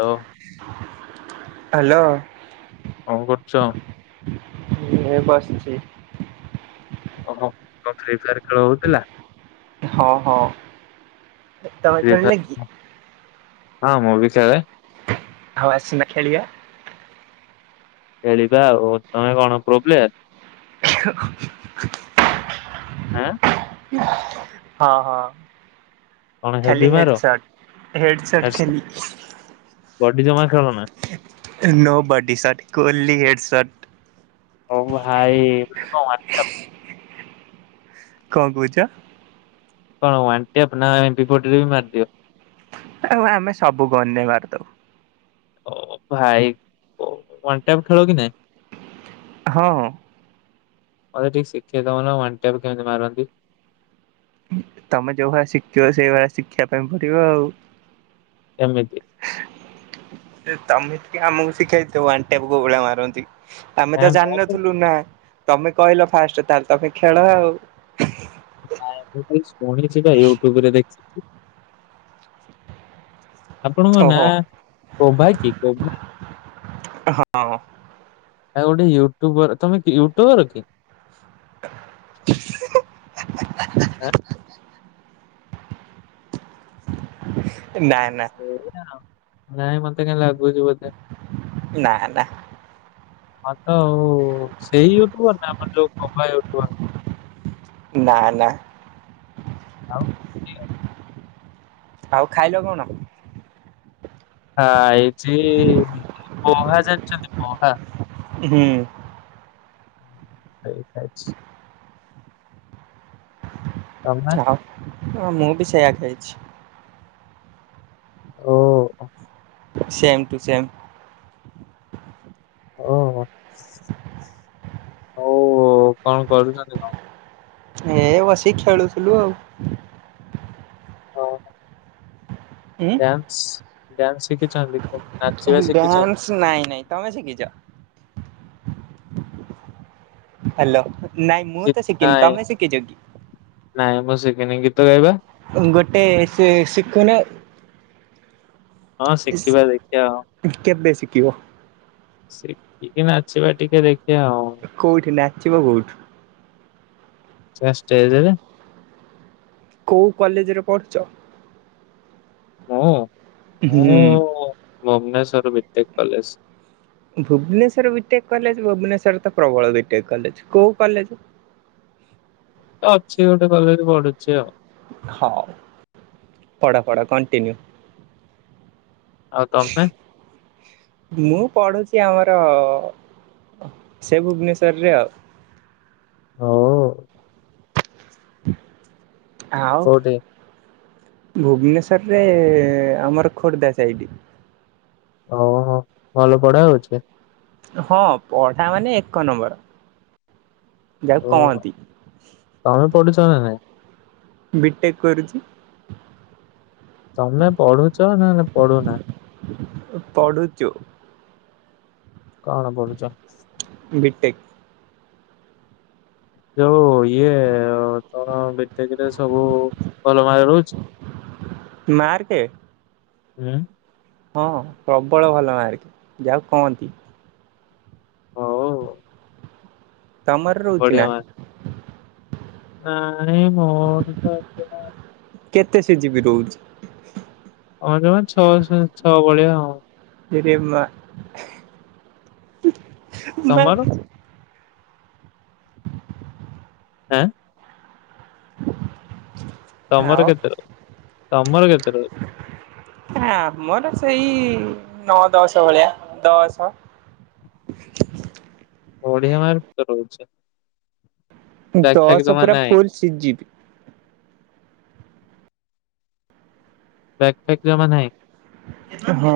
ଆଉ ହାଲୋ। କଣ କରୁଚ? ଏଇ ମୁଁ ବସଚି। ଓହୋ କଁ ଫ୍ରି ଫାୟାର ଖେଳ ହୋଉଥିଲା? ହଁ ହଁ ତମେ ଫ୍ରି ଖେଳୁନ କି? ଫାୟାର ହଁ ମୁଁ ବି ଖେଳେ। ଆଉ ଆସୁନା ଖେଳିବା। ଖଳିବା ଆଉ ତମେ କଣ ପ୍ରୋପ୍ଲେୟାର? [unintelligible] ଆଁ! ହଁ ହଁ! କଣ ହେଭି ଖାଲି ମାର? ହେଡ୍ ସର୍ଟ ହେଡ୍ ସର୍ଟ ଖାଲି। ବଡି ଜମା ଖେଳୁ ନା? No body short only head short. ଓ ଭାଇ କ। [unintelligible] କଣ କହୁଚ? କଣ [unintelligible] ରେ ବି ମାରିଦିଅ। ଆଉ ଆମେ ସବୁ ଗନ୍ ମାରିଦୋଉ। ଓ ଭାଇ ୱାନ ଟାଇପ୍ ଖେଳ କି ନାଇଁ? ହଁ! ମତେ ଟିକେ ଶିଖେଇ ଦୋଉନ ୱାନ୍ ଟାଇପ୍ କେମିତି ମାରନ୍ତି। ତମେ ଯୋଉ ଭଳିଆ ଶିଖିଥିବ ସେଇଭଳିଆ ଶିଖିବା ପାଇଁ ପଡିବ ଆଉ। ଏମିତି। ସେ ତମେ ଟିକେ ଆମକୁ ଶିଖେଇ ଦିଅ ୱାନ୍ ଟାଇପ୍ କୌଭଳିଆ ମାରନ୍ତି। ଆମେ ନାଇଁ ତ ମୁଁ ଜାଣିନଥିଲୁ ଶିଖିନି ନା। ତମେ କହିଲ ଫାଷ୍ଟ ତାହେଲେ ତମେ ଖେଳ ଆଉ। ନାଇଁ ତୁ ଖାଇଚୁ। ମୁଁ ନିଜେ ପା ୟୁଟ୍ୟୁବ ରେ ଦେଖିଥିଲି। ଆପଣଙ୍କ ନାଁ ଓହୋ କୋଭା କି କୋଭା? ହଁ। ଆ ଗୋଟେ ୟୁଟୁବର, ତମେ କି ୟୁଟୁବର କି? [unintelligible] ଆଁ। [inaudible] ନା ସେଗୁରା। [unintelligible] ନାଇଁ ମତେ କାଇଁ ଲାଗୁ ନା ନା। ହଁ ତ ଆଉ ସେଇ କୁହ ନା ଆମର ଯୋଉ। [unintelligible] କୁ ନା ନା। [inaudible] ଆଉ ଖାଇଲ କଣ? ହାଁ ଏଇଠି ପୋହା ଜାଣିଚନ୍ତି ପୋହା। ଉହୁଁ। [unintelligible] ତମେ ଚାଁହା ହଁ ମୁଁ ବି ସେୟା ଖାଇଛି ଓ ସେମ୍ ଟୁ ସେମ୍ [inaudible] ଓହୋଃ ହଉ କଣ କରୁଛନ୍ତି କଣ ଏ ବସି ଖେଳୁଥିଲୁ ଆଉ ଓହୋ ଉଁ ଡ୍ୟାନ୍ସ ଡ୍ୟାନ୍ସ ଶିଖିଛନ୍ତି? ନାଚିବା ଶିଖିଛନ୍ତି? ଡ୍ୟାନ୍ସ ନାଇଁ ନାଇଁ ତମେ ସିକିି ଚ? ହାଲୋ ନାଇଁ ମୁଁ ଗୀ ତ ଶିକିନି ନାଇଁ ତମେ ଶିକିଛ କି? ନାଇଁ ମୁଁ ଶିକିନି ଗୀତ ଗାଇବା। ଗୋଟେ ସେ ଶିଖୁନୁ। ହଁ ଶିଖିବା ଦେଖିବା ଆଉ କିଓ ସେଟ୍ ଟିକେ ନାଚିବା ଟିକେ ଦେଖିବା ଆ [unintelligible] କୋଉଠି ନାଚିବ କୋଉଠୁ? ସ୍ ଷ୍ଟେଜେରେ କୋଉ କଲେଜ ରେ ପଢୁଛ? ହଁ ହୁଁ ଓଅ Bhubaneswar B take college Bhubaneswar BTech college Bhubaneswar ତ ପ୍ରବଳ ବିଟେକ୍ କଲେଜ କୋଉ କଲେଜ? ଅଛି ଗୋଟେ କଲେଜ ପଡୁଛି ଆଉ ହଁ ପଢ ପଢ଼ କଣ୍ଟିନ୍ୟୁ ଆଉ ତମେ? ଛିଁ ମୁଁ ପଢୁଛି ଆମର୍ ତ ସେ ଭୁବନେଶର୍ରେ ଅ ହଁ ହୁଁ ଆଉ କୋଉଠି? ଭୁବନେଶ୍ଵରରେ ଆମର ଖୋର୍ଦ୍ଧା ସାଇଡ ଓହୋ ଭଲ ପଢା ଅଛ ହଁ ପଢା ମାନେ ଏକ ନମ୍ବର ଯାହାକୁ ଓ କହନ୍ତି ଆମେ ପଠେଛଁ ବିଟେ କ କରିରିଛି ତମେ ପଢୁଛ ନା ପଢ଼ୁ ନା ପଡ଼ୁଚୁ କାଣ ପଡୁଛ ମିଟେ ଯଉ ଇଏ ଆ ତ ଭଟକିରେ ସବୁ ଭଲ ମାର ରହୁଛି ମାର୍କେ ହୁଁ। ହଁ ପ୍ରବଳ ଭଲ ମାର୍କେ ଯାହାକୁ କହନ୍ତି। ହଉ ତମର ରହୁଛି ନା? ନାଇ ମୋର [unintelligible] କେତେ ସ ଯିବି ରହୁଛି? ହ ଜମା ଛଅ ଛଅ ଭଳିଆ ଆଉ। [unintelligible] ତମର? [unintelligible] ଆଁ। ତମର ଆଉ କେତେ ରହୁଛି ତମର କେତେ ରହୁଛି? ଆମର ସେଇ ନଅ ଦଶ ଭଳିଆ ଦଶ। ଓଡ଼ିଆ ମାର୍କ କେତେ ରହୁଛି। ବ୍ୟାଗଫ୍ୟାଗ ଦଶ ଜମା ପୁରା ନାହିଁ। ଫୁଲ ସି ଯିବି। ବ୍ୟାକ ଫ୍ୟାକ ଜମା ନାହିଁ? ହଁ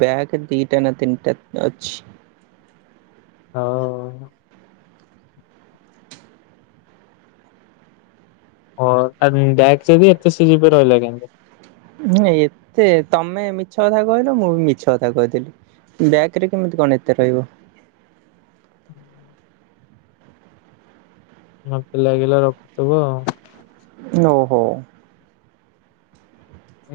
ବ୍ୟାକ ଦିଟା ନା ତିନିଟା ଅଛି। ହଉ। ଓ ବ୍ୟାକ ଯଦି ଏତେ ସି ଜି ରହିଲା କେମିତି? ନଁ ଏତେ ତମେ ମିଛ କଥା କହିଲ ମୁଁ ବି ମିଛ କଥା କହିଦେଲି ବ୍ୟାଗ ରେ କେମିତି କଣ ଏତେ ରହିବ। ମତେ ଲାଗିଲା ରଖୁଥବ। ଓହୋ।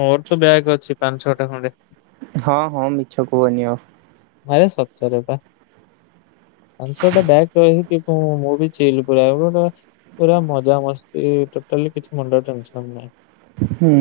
ମୋର ତ ବ୍ୟାଗ୍ ଅଛି ପାଞ୍ଚ ଛଅ ଟା ଖଣ୍ଡେ ହଁ ହଁ ମିଛ କୁହନି ଆଉ। ଆରେ ସତରେ ବା। ଆ ବ୍ୟାଗ ଫ୍ୟାଗ ହ୍ନି ମୁଁ [unintelligible] ପୁରା ମଜା ମସ୍ତି ଟୋଟାଲି କିଛି ମୁଣ୍ଡ ଟେନସନ ନାଇଁ। ହୁଁ।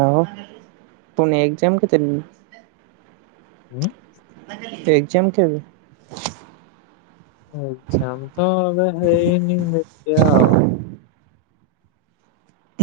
ଆଉ ତାହାନେ ଏକ୍ଜାମ କେତେଦିନି? ହୁଁ। ଏକ୍ଜାମ କେବେ? ଏଗଜାମ ତ ଏବେ ହେଇନି ହେବେ ଆଉ।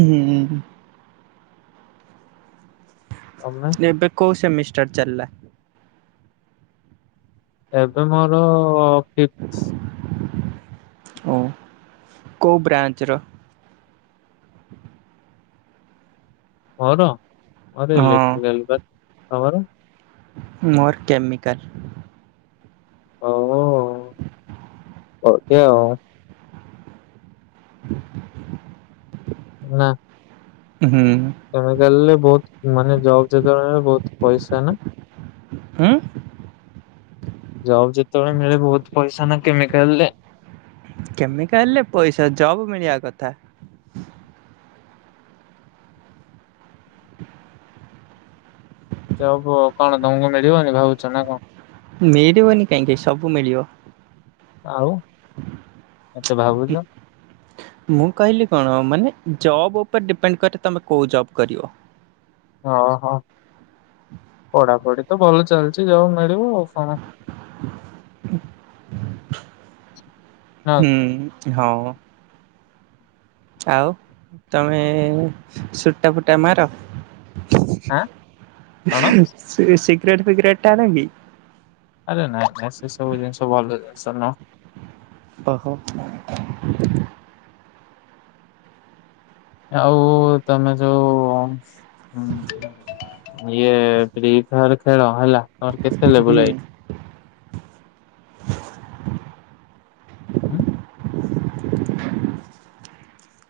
ହୁଁ। ତମେ? ଏବେ କ ସେମିଷ୍ଟର ଚାଲିଲା। ଏବେ ମୋର ଫିଥ। ଓ କଉ ବ୍ରାଞ୍ଚର? [unintelligible] [unintelligible] ହଁ ଲେଖିଦେଲି ବା ଆଉ। ମୋର କେମିକାଲ। ଓହଃ ହୋ। ତି ଆଉ। ହୁଁ ନାଁ। ହୁଁ। କେମିକାଲରେ ବହୁତ ମାନେ ଜବ ଯୋଜନାରେ ବହୁତ ପଇସା ନା? ହୁଁ। ଯାଅ ଯେତେବେଳେ ମିଳେ ବହୁତ ପଇସା ନା କେମିକାଲରେ। କେମିକାଲରେ ପଇସା ଜବ ମିଳିବା କଥା। [inaudible] ତ ହବୁ କଣ ତମକୁ ମିଳିବନି ଭାବୁଛ ନା କଣ? ମିଳିବନି କାହିଁକି ସବୁ ମିଳିବ। ଆଉ [inaudible] ଏତେ ଭାବୁଛ। ମୁଁ କହିଲି କଣ ମାନେ ଜବ ଉପରେ ଡିପେଣ୍ଡ କରେ ତମେ କୋଉ ଜବ କରିବ। ଓ ହୋ [inaudible] ପଢାପଢି ତ ଭଲ ଚାଲିଛି ଯୋଉ ମିଳିବ ଆଉ କଣ? ହ ନା [inaudible] କି? ହୁଁ। ହଁ। ଆଉ ତମେ ସୁଟା ଫୁଟା ମାର। [inaudible] ଆଁ କଣ ସେ ଶ ସିଗରେଟ ଫିଗରେଟ ଟାଣେକି? ଆରେ ନାଇଁ ନାଇଁ ସେ ସବୁ ଜିନିଷ ଭଲ ଜନିିଷ ନୁହଁ। ଓହୋ। ଆଉ ତମେ ଯୋଉ ହଁ ଇଏ ଫି ଫାୟାର ଖେଳ ହେଲା। ତମର କେତେ ହୁଁ ଲେବୁଲ ଆଇ [inaudible] ହୁଁ।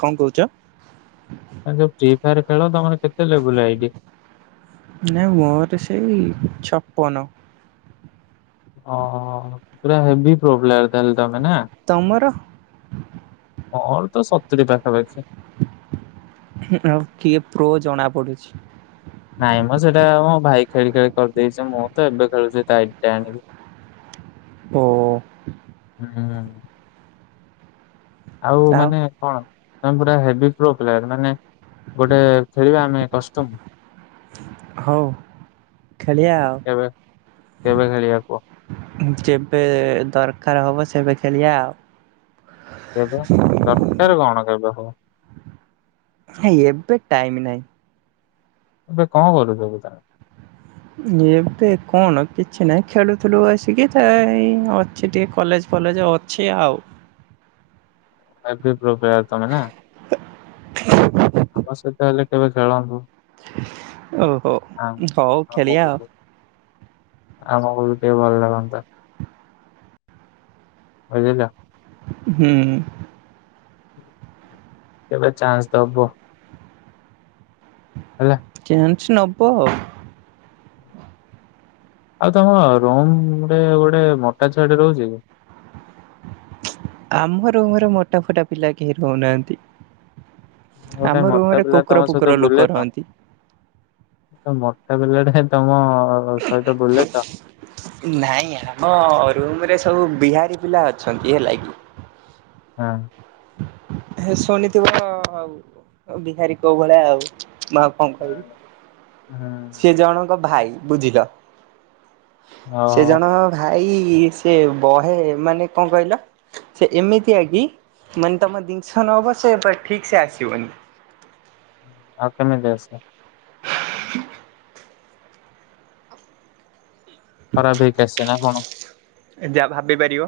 [inaudible] କଣ କହୁଛ। [unintelligible] ତାପରେ ଖେଳ ତମର କେତେ ଲେବୁଲ ଆଇଡି? [inaudible] ନାଇ ମୋର ସେଇ ଛପନ। ଅ ହଁ ପୁରା ହେବି ପ୍ରୋପ୍ଲେୟର ତାହେଲ। ତମର। ମୋର ତ ସତୁରୀ ପାଖାପାଖି। [inaudible] ଆଉ କିଏ ପ୍ରୋ ଜଣା ପଡୁଛି। ନାଇଁ ମ ସେଟା ମୋ ଭାଇ ଖେଳି ଖେଳି କରିଦେଇଛି। ମୁଁ ତ ଏବେ ଖେଳୁଛି ତା ଆଇ ଡି ଟା ଆଣିକି। ଓ। ହୁଁ ହୁଁ। ଆଉ ମାନେ କଣ? ତମେ ପୁରା ହେବି ପ୍ରୋ ପ୍ଲେୟର ମାନେ ଗୋଟେ ଖେଳିବା ଆମେ କଷ୍ଟ୍ୟୁମ। [inaudible] ହଉ ଖେଳିଆ କେବେ କେବେ ଖେଳିବା କୁହ ଆଉ କେବେ ଦରକାର ହବ ସେ ସେବେ ଖେଳିଆ ଆଉ। କେବେ ଦରକାର କଣ। ତୋ ପାଖକୁ। ଏଇ ଏବେ ଟାଇମ ନାଇ। ଏବେ କଣ କରୁ ସବୁ ତା। ଏବେ କଣ କିଛି ନାହିଁ ଖେଳୁଥିଲୁ ବସିକି ତ ଏଇ ଅଛି ଟିକେ କଲେଜ ଫଲେଜ ଅଛି ଆଉ। ଏ ବି ପ୍ରୋ ପ୍ଲେୟର ତମେ ନା। ଠିକ। ଆମ ସହିତ ହେଲେ କେବେ ଖେଳନ୍ତୁ। [inaudible] ଓହୋ ଆ ହଉ ଖେଳିଆ ଆଉ। ଆମକୁ ଆମକୁ ବି ଟିକେ ଭଲ ଲାଗନ୍ତା। ବୁଝିଲ। ହୁଁ। କେବେ ଚାନ୍ସ ଦବ। ହେଲା। ଚାଁ। ନବ ଆଉ। ଆଉ ତମ ରୁମରେ ଗୋଟେ ମୋଟା ଛୁଆ ଟା ରହୁଛି କି। ଆମର ରୁମ ରେ ମୋଟା ଫୋଟା ପିଲା କେହି ରହୁନାହାନ୍ତି। ମାନେ ଗୋଟେ ଆମ ମୋଟା ରୁମରେ ପିଲା କୁକୁର ତମ ଫୁକୁର ସହିତ ଲୋକ ବୁଲେ ତ ରହନ୍ତି। ଗୋଟେ ମ ମୋଟା ପିଲା ଟେ ତମ। ସହିତ ବୁଲେ ତ? ନାଇଁ ଆମ ରୁମ ରେ। ସବୁ ବିହାରୀ ପିଲା ଅଛନ୍ତି ହେଲା କି। ହଁ। ଶୁଣିଥିବ ଆଉ ବିହାରୀ କୋଉ ଭଳିଆ ଆଉ। ମୁଁ ଆଉ କଣ କହିବି ହୁଁ ସିଏ ଜଣଙ୍କ ଭାଇ। ବୁଝିଲ। ସେ ଓହୋ ଜଣକ ଖା ଏଇ ସେ ବହେ ଏମାନେ କଣ କହିଲ ସେ ଏମିତି ଆ କି ମାନେ ତମ ଦିିନସ ନଵ ସେ ଠିକ ସେ ଆସିବନି। ଆଉ କେମିତି ଆସେ। [unintelligible] ଖରାପ ହେଇକି ଆସିଛି ନା କଣ? ଯାହା ଭାବି ପାରିବ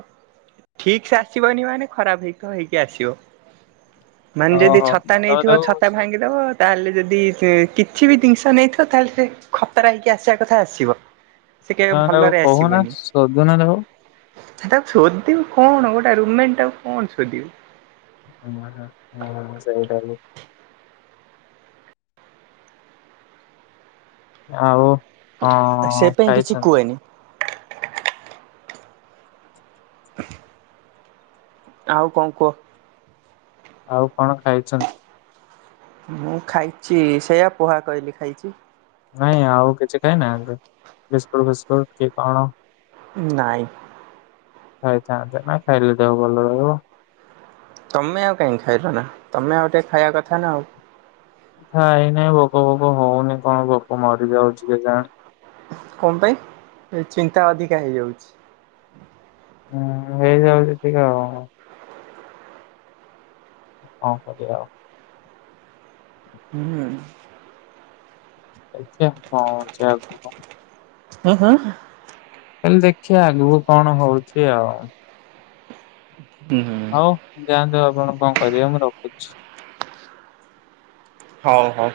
ଠିକ ସେ ଆସିବନି ମାନେ ଖରାପ ହେଇକ ହେଇକି ଆସିବ। ମାନେ ଯଦି ଓହୋ ଛତା ତମେ ନେଇଥିବ ତାକୁ ଛତା ଭାଙ୍ଗିଦବ। ତାହେଲେ ଯଦି କିଛି ବି ଜିନିଷ ନେଇଥିବ ତାହେଲେ ସେ ଖତରା ହେଇକି ଆସିବା କଥା ଆସିବ ସେ କେବେ ହ ଆଉ ଭଲରେ କହୁନା ଆସିବନି। ସୋଧୁନା ତାକୁ। ତାକୁ ସୋଦିବୁ କଣ ଗୋଟେ ରୁମମେଣ୍ଟଟାକୁ କଣ ସୋଦିବୁ। ହଁ ହ ହଁ ହ ସେଇଟା କୁ ଆଉ। ସେ କଣ ପାଇଁ କିଛି ଖାଇଛନ୍ତି? କୁହେନି। [unintelligible] ଆଉ କଣ କୁହ? ଆଉ କଣ ଖାଇଛନ୍ତି? ମୁଁ ଖାଇଛି ସେୟା ପୋହା କହିଲି ଖାଇଛି। ନାଇଁ ଆଉ କିଛି ଖାଇଁ ନା ଏ ବିସ୍କୁଟ ଫିସ୍କୁଟ କି କଣ? ନାଇଁ। ଖାଇଥାନ୍ତେ ନା ଖାଇଲେ ଦେହ ଭଲ ରହିବ। ତମେ ଆଉ କାହିଁକି ଖାଇଲ ନା ତମେ ଆଉ ଟିକେ ଖାଇବା କଥା ନା ଆଉ। ଖାଇ ନାହିଁ ଭୋକ ଫୋକ ହଉନି କଣ ଭୋକ ମରି ଯାଉଛି କେଜାଣି। କଣ ପାଇଁ ଏ ଚିନ୍ତା ଅଧିକା ହେଇଯାଉଛି। ହୁଁ ହେଇଯାଉଛି ଟିକେ ଆଉ। କଣ କରିବା ଆଉ। ହୁଁ। ଦେଖିଆ କଣ ହଉଚି ଆଗକୁ। ହଁ ହଁ। କାଲି ଦେଖିବା ଆଗକୁ କଣ ହଉଛି ଆଉ। ହଉ ଯାଆନ୍ତୁ। କଣ କଣ କରିବା ମୁଁ ରଖୁଛି। ହଉ ହଉ।